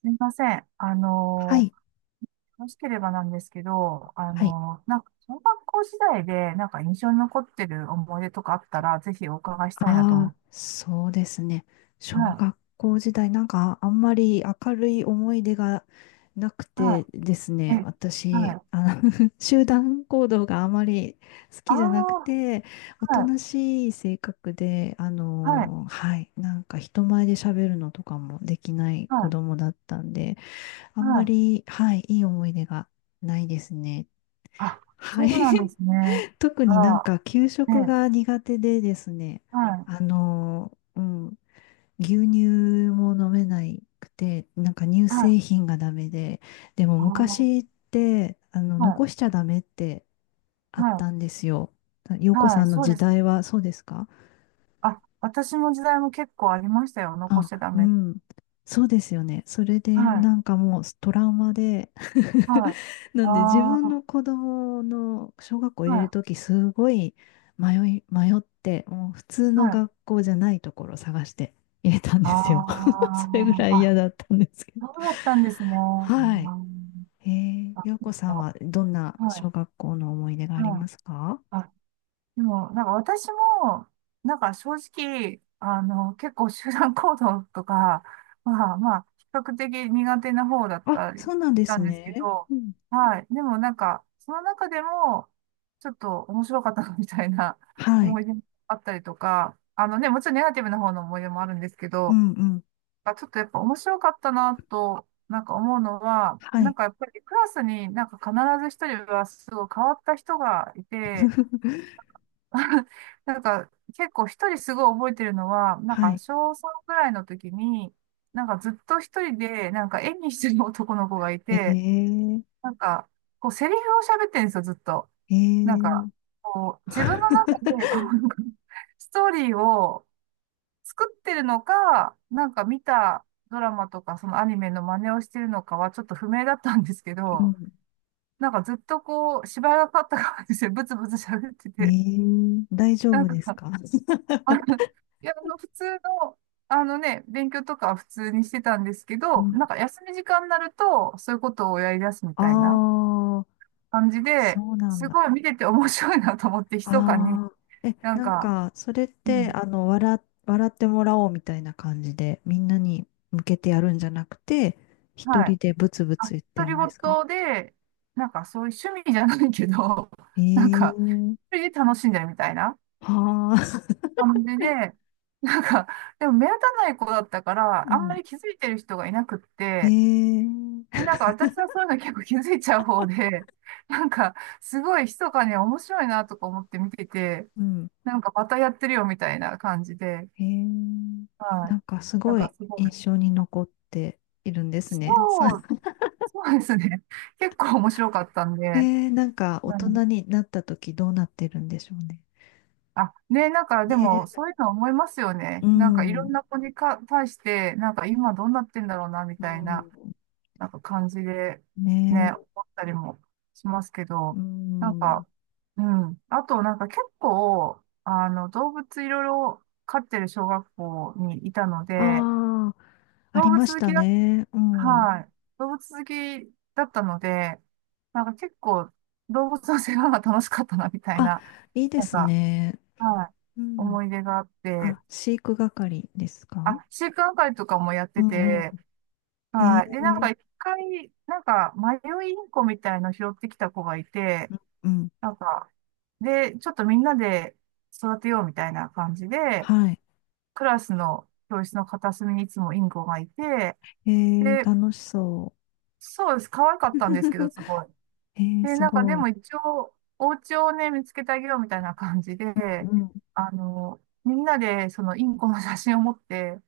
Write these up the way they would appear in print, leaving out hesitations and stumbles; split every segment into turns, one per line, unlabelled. すみません。
はい、
よろしければなんですけど、
はい。
なんか、小学校時代で、なんか印象に残ってる思い出とかあったら、ぜひお伺いしたいなと思
あ
っ
あ、
て。
そうですね。小
は
学校時代、なんかあんまり明るい思い出がなく
い、
て
は
です
い、
ね、
え、は
私、
い。
集団行動があまり好
あ
きじゃなく
あ、
て、おと
はい、
なしい性格で、
はい、
はい、なんか人前で喋るのとかもできない
は
子
い、
供だったんで、あ
は
んま
い。
り、はい、いい思い出がないですね。
あ、
は
そ
い。
うなんですね。
特
あ
になん
ら、
か給食
え、
が苦手でですね、
はい、
うん、牛乳も飲めないくて、なんか乳
はい、
製品がダメで、でも
ああ、は
昔って、残
い、
しちゃダメってあっ
は
たんですよ。洋
い、
子
は
さ
い、
んの
そうで
時
すね。
代はそうですか？
あ、私の時代も結構ありましたよ。残し
あ、
ちゃダ
う
メ。
ん。そうですよね。それで、
はい、
なんかもうトラウマで
は い、
なんで自
あ
分
あ、
の子供の小学校入
は
れる
い、
とき、すごい迷って、もう普通の
はい。
学校じゃないところを探して入れたん
あ
ですよ。
あ、
それぐらい
あ、
嫌だったんですけど。
そうだったんですね。あ
はい。
ーあ、
洋子
う
さんはどんな小
は
学校の思い出が
い、
あり
はい。
ますか？
あ、でも、なんか私も、なんか正直、結構集団行動とか、まあまあ、比較的苦手な方だっ
あ、
たり
そ
し
うなんで
た
す
んですけ
ね。
ど、
うん。
はい。でもなんか、その中でも、ちょっと面白かったなみたいな
はい。
思い出もあったりとか、あのね、もちろんネガティブな方の思い出もあるんですけ
う
ど、
んうん。
あ、ちょっとやっぱ面白かったなと、なんか思うのは、
は
なん
い。
かやっぱりクラスになんか必ず一人はすごい変わった人がいて、なんか結構一人すごい覚えてるのは、なん
は
か小
い。
3ぐらいの時に、なんかずっと一人でなんか演技してる男の子がいて、
ええ
なんかこうセリフを喋ってるんですよ、ずっと。
え
なん
え
かこう自分の中でこう なんかストーリーを作ってるのか、なんか見たドラマとかそのアニメの真似をしてるのかはちょっと不明だったんですけ
う
ど、
ん。
なんかずっとこう、芝居がかかった感じでブツブツ喋って
え
て、
え大丈
なん
夫です
か、
か？
あの、い普通の、あのね、勉強とかは普通にしてたんですけ
う
ど、
ん。
なんか休み時間になると、そういうことをやり出すみたいな
ああ、
感じで、
そうなん
す
だ。
ごい見てて面白いなと思って、密かに、
ああ、え、
なん
なん
か、
か、それっ
う
て、
ん、
笑ってもらおうみたいな感じで、みんなに向けてやるんじゃなくて、一
は
人
い。
でブツブ
あ
ツ言って
独り
るんですか？
言で、なんかそういう趣味じゃないけど、なん
え
か、
え
一人で楽しんでるみたいな
はあ、
感じで、なんか、でも目立たない子だったか ら、
う
あんま
ん。
り気づいてる人がいなくって、
え
で
え
なんか私はそういうの結構気づいちゃう方で、なんか、すごい密かに面白いなとか思って見てて、
うん。
なんかまたやってるよみたいな感じで、
へえ、
は
な
い。
んかす
なん
ご
か
い
すご
印
い。
象に残っているんです
そ
ね。そう、
う、そうですね。結構面白かったんで、
なんか大
うん
人になった時どうなってるんでしょうね。
あ、ね、なんかでも
ね、
そういうの思いますよ
う
ね。なんかいろ
ん、
んな子にか対して、なんか今どうなってんだろうな、み
う
たいな、
ん、
なんか感じで、ね、
ね、
思ったりもしますけ
う
ど、なん
ん。
か、うん。あとなんか結構、動物いろいろ飼ってる小学校にいたので、
ああ、あ
動
り
物
まし
好
た
きだ、
ね。うん。
はい。動物好きだったので、なんか結構動物の世話が楽しかったな、みたい
あ、
な、
いいで
なん
す
か、
ね。
はい。
うん。
思い出があって、
あ、飼育係ですか？
あ、習慣会とかもやっ
う
て
んうん。
て、
え
はい。で、
ー、
なんか一回、なんか迷いインコみたいの拾ってきた子がいて、
うん、うん
なんか、で、ちょっとみんなで育てようみたいな感じで、
はい。
クラスの教室の片隅にいつもインコがいて、
えー、
で、
楽しそう。
そうです。可愛かったんですけど、すごい。
えー、
で、
す
なんかで
ごい。
も一応、お家をね、見つけてあげようみたいな感じ
う
で、
ん
みんなでそのインコの写真を持って、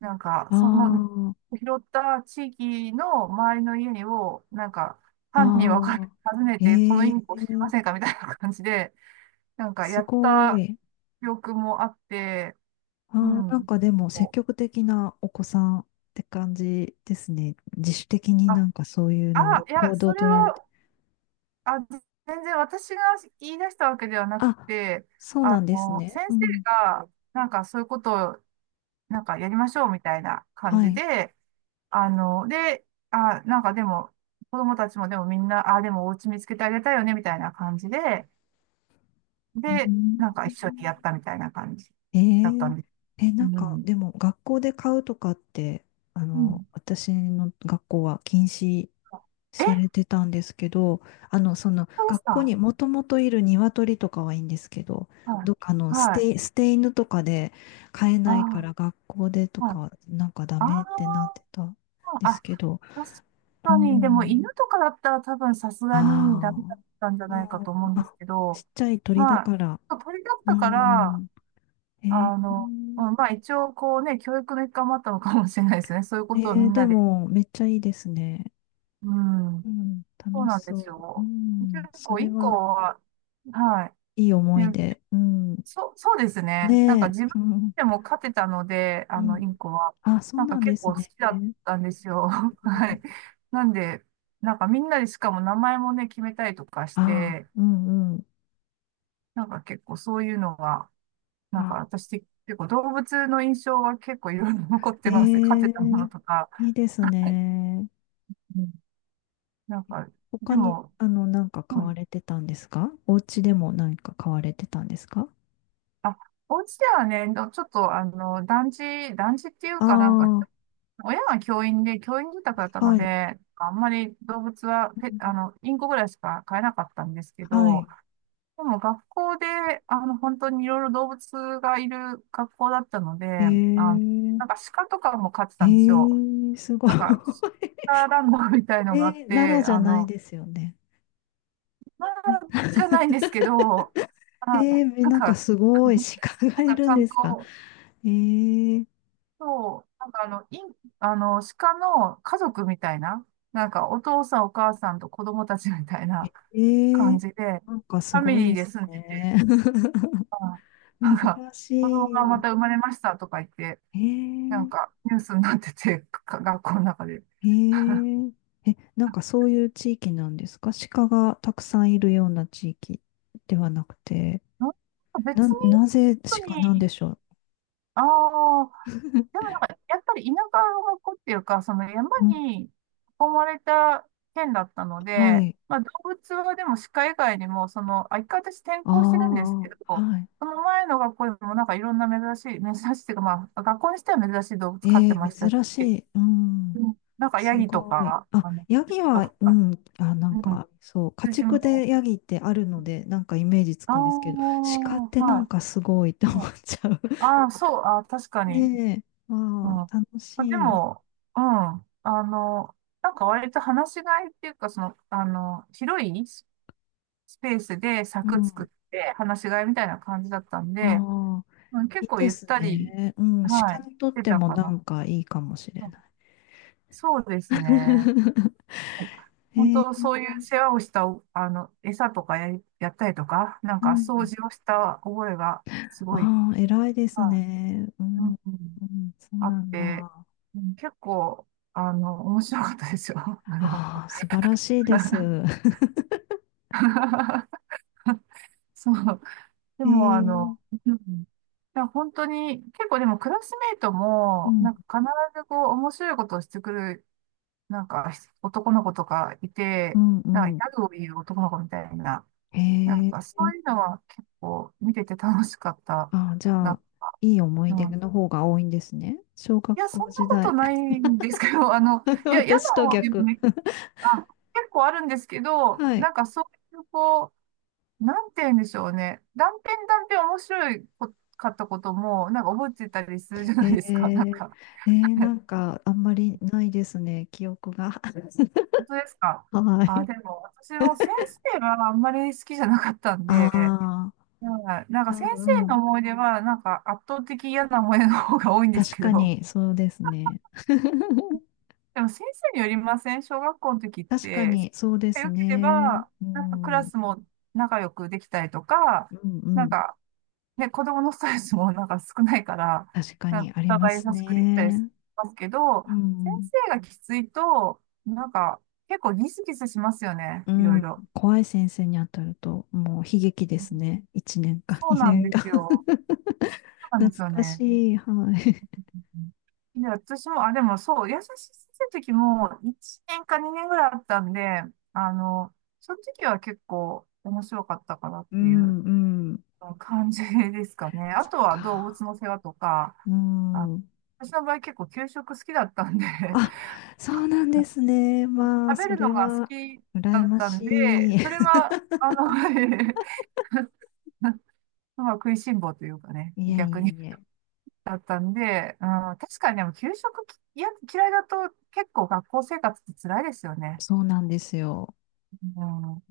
なんか、その、
あ
拾った地域の周りの家を、なんか、
あ、
班にん。分かれ
あ
て
あ、
訪ねて、この
え
イン
え
コ知りませんかみたいな感じで、なんか、
す
やっ
ご
た
い。
記憶もあって、う
ああ、なん
ん。
かでも積
こう、
極的なお子さんって感じですね。自主的にな
あ、
んかそういうの
あ、
を
いや、
行動を
それ
取られて。
は、あ、全然私が言い出したわけではなく
あ、
て、
そうなんですね。
先
う
生
ん。
が、なんか、そういうことを、なんか、やりましょうみたいな感
は
じ
い。
で、で、あ、なんかでも、子供たちもでもみんな、あ、でもお家見つけてあげたいよね、みたいな感じで、
う
で、なんか
ん、
一緒にやったみたいな感じだったんで
え
す。
ええ、なん
う
か
ん。
でも学校で買うとかって、
うん。
私の学校は禁止
え、
されてたんですけど、その
そうです
学校
か？
にもともといる鶏とかはいいんですけど、
は
どっか
い。
の捨
はい。
て、捨て犬とかで飼え
あ
ないから学校でと
あ、はい。
かなんかダ
あ
メってなってたんで
あ、
す
あ、
けど、
確
う
かに、でも
ん、
犬とかだったら多分さす
あ
がにダメだ
あ、
ったんじゃ
う
ないか
ん、
と思うんで
あ、
すけ
ちっ
ど、
ちゃい鳥だ
ま
から、
あ、鳥だっ
う
たから、
ん、えー、
うん、まあ一応こうね、教育の一環もあったのかもしれないですね。そういうことをみん
で
なで。
もめっちゃいいですね。
うん。
うん、
そう
楽し
なんです
そう。う
よ。結
ん、そ
構
れ
一個
は
は、は
いい
い。
思い
ね、
出。うん、
そう、そうですね。なんか
ね
自分
え。うん
でも勝てたので、
う
イン
ん。
コは。
あ、そう
なんか
なんで
結
す
構好
ね。
きだ
う
っ
ん
たんですよ。はい。なんで、なんかみんなでしかも名前もね、決めたりとかし
あ、
て、
うんうん。
なんか結構そういうのが、なんか
あ、
私結構動物の印象は結構いろいろ残っ
へ
てます。勝て
え、
たものとか。
いいですね。
うんなんか、で
他に、
も、
なんか
う
買
ん。
われてたんですかお家でも何か買われてたんですか？
あ、お家ではね、どちょっと、団地、団地っていう
あ
かなんか、
あ
親が教員で、教員住宅だった
ー、
の
はい。
で、あんまり動物は、
う
ペ
ん
あの、インコぐらいしか飼えなかったんですけ
は
ど、
い。
でも学校で、本当にいろいろ動物がいる学校だったので、
え
あの、
ー、
なんか鹿とかも飼って
え
たんですよ。
え、すごい。
なんか、鹿ランドみたい のがあっ
えー、奈良
て、
じゃないですよね。
まあ、じゃないんですけど、あ、
えー、
なん
なんか
か、
すごい鹿
な
がい
んか
る
ち
ん
ゃ
で
ん
すか？
と、
えー、
そう、なんかあの、イン、あの、鹿の家族みたいな、なんかお父さんお母さんと子供たちみたいな
え
感
え
じで、
なんかす
ファミ
ごい
リ
で
ーで
す
住んでて、
ね。
あなん
珍
か、
し
子供がまた生
い。
まれましたとか言って、なん
え
かニュースになってて、か学校の中で。
ええええ、なんかそういう地域なんですか？鹿がたくさんいるような地域ではなくて、
うん
な、
別に、
なぜ
本当
鹿なんで
に、
しょう？
ああ、で もなんか、やっぱり田舎の子っていうか、その山
うん、
に囲まれた県だったの
は
で、
い。
まあ動物はでも鹿以外にも、その、あ、一回私転
あ
校してるんですけ
あ、
ど、
はい。
その前の学校にもなんかいろんな珍しい、珍しいっていうか、まあ学校にしては珍しい動物飼っ
え
て
え
ましたし、
珍しい。う
う
ん。
んなんかヤ
す
ギと
ごい。
か、
あ、ヤギ
羊と
は、
か、
うん、あ、なん
うん、
か、そう、家
羊
畜で
も、
ヤギってあるので、なんかイメージつ
ああ、
くんですけど、鹿ってなん
は
かすごいって
い。
思っちゃう。
ああー、そう、あー、確かに。
ねえ、
う
あ
ん。あ
あ、楽
で
しい。
も、うん。あの、なんか割と話しがいっていうか、その、広いススペースで
う
柵作
ん。
って話しがいみたいな感じだったんで、
ああ、
うん、結
いい
構
で
ゆっ
す
たり、
ね。うん、
は
鹿
い、
にとっ
出
て
た
も
か
な
な。
んかいいかもしれ
うん
ない。
そうですね。
え
本当、そうい
ー、
う世話をした、餌とかやったりとか、なん
う
か掃
ん。
除をした覚えがすごい、
ああ、偉いです
は
ね。う
い、う
ん、
んうん
うん、そう
あっ
なん
て、
だ。
うん結構、面白かったですよ。あの
ああ、素晴らしいです。
そう。で
え
も、
ー、
うん。いや、本当に、結構でもクラスメイト
う
も、
ん。
なんか必ずこう、面白いことをしてくる、なんか男の子とかい
う
て、
ん
なん
うん。
かギャグを言う男の子みたいな、
へ
なん
え。
かそういうのは結構見てて楽しかった
あ、じゃ
な。
あ、いい思
う
い出
ん。
の方が多いんですね。小学
いや、そ
校
んな
時
こと
代。
ないんですけど、いや、嫌
私
な
と
方でも
逆。
ね、あ、結構あるんですけど、
はい。
なんかそういうこう、なんて言うんでしょうね。断片断片面白いこかったことも、なんか覚えてたりするじゃ
へ
ないですか。なん
え。
か、
なんか、あんまりないですね、記憶が。
本当ですか？
は
あ、
い。
でも私も先生があんまり好きじゃなかったん
あ
で、
あ、
はいなん
う
か先
んう
生の
ん。
思い出は、なんか圧倒的嫌な思い出の方が多いんです
確
け
か
ど、
に、そうですね。
でも先生によりません？小学校の時っ
確か
て、先
に、そうで
生が
す
良けれ
ね。
ば、
う
なんかク
ん、
ラ
うん
スも仲良くできたりとか、
う
なん
ん。
かで、子供のストレスもなんか少ないから、
確か
なん
に、
か
あり
お
ま
互い
す
優しくできたりし
ね。
ますけど、
う
先
ん。
生がきついと、なんか結構ギスギスしますよね、
う
いろい
ん、
ろ。
怖い先生に当たると、もう悲劇で
うん
すね。1年か
そうなん
2年
で
か
すよ。そ うなん
懐
ですよ
か
ね。
しい。はい。
うんで、私も、あ、でもそう、優しい先生の時も1年か2年ぐらいあったんで、あの、その時は結構面白かったかなっ
う
ていう。
ん、うん。
感じですかね。あ
そっ
とは動物
か。
の世話とか、
う
あ、
ん。
私の場合結構給食好きだったんで、
あ、そうなん ですね。まあ、
食べ
そ
るの
れ
が好
は、
きだ
羨
っ
ま
たんで、
しい。い
それは、まあ、食いしん坊というかね、
えいえ
逆に
いえ。
だったんで、うん、確かにでも給食きいや嫌いだと結構学校生活って辛いですよね。
そうなんですよ。
うん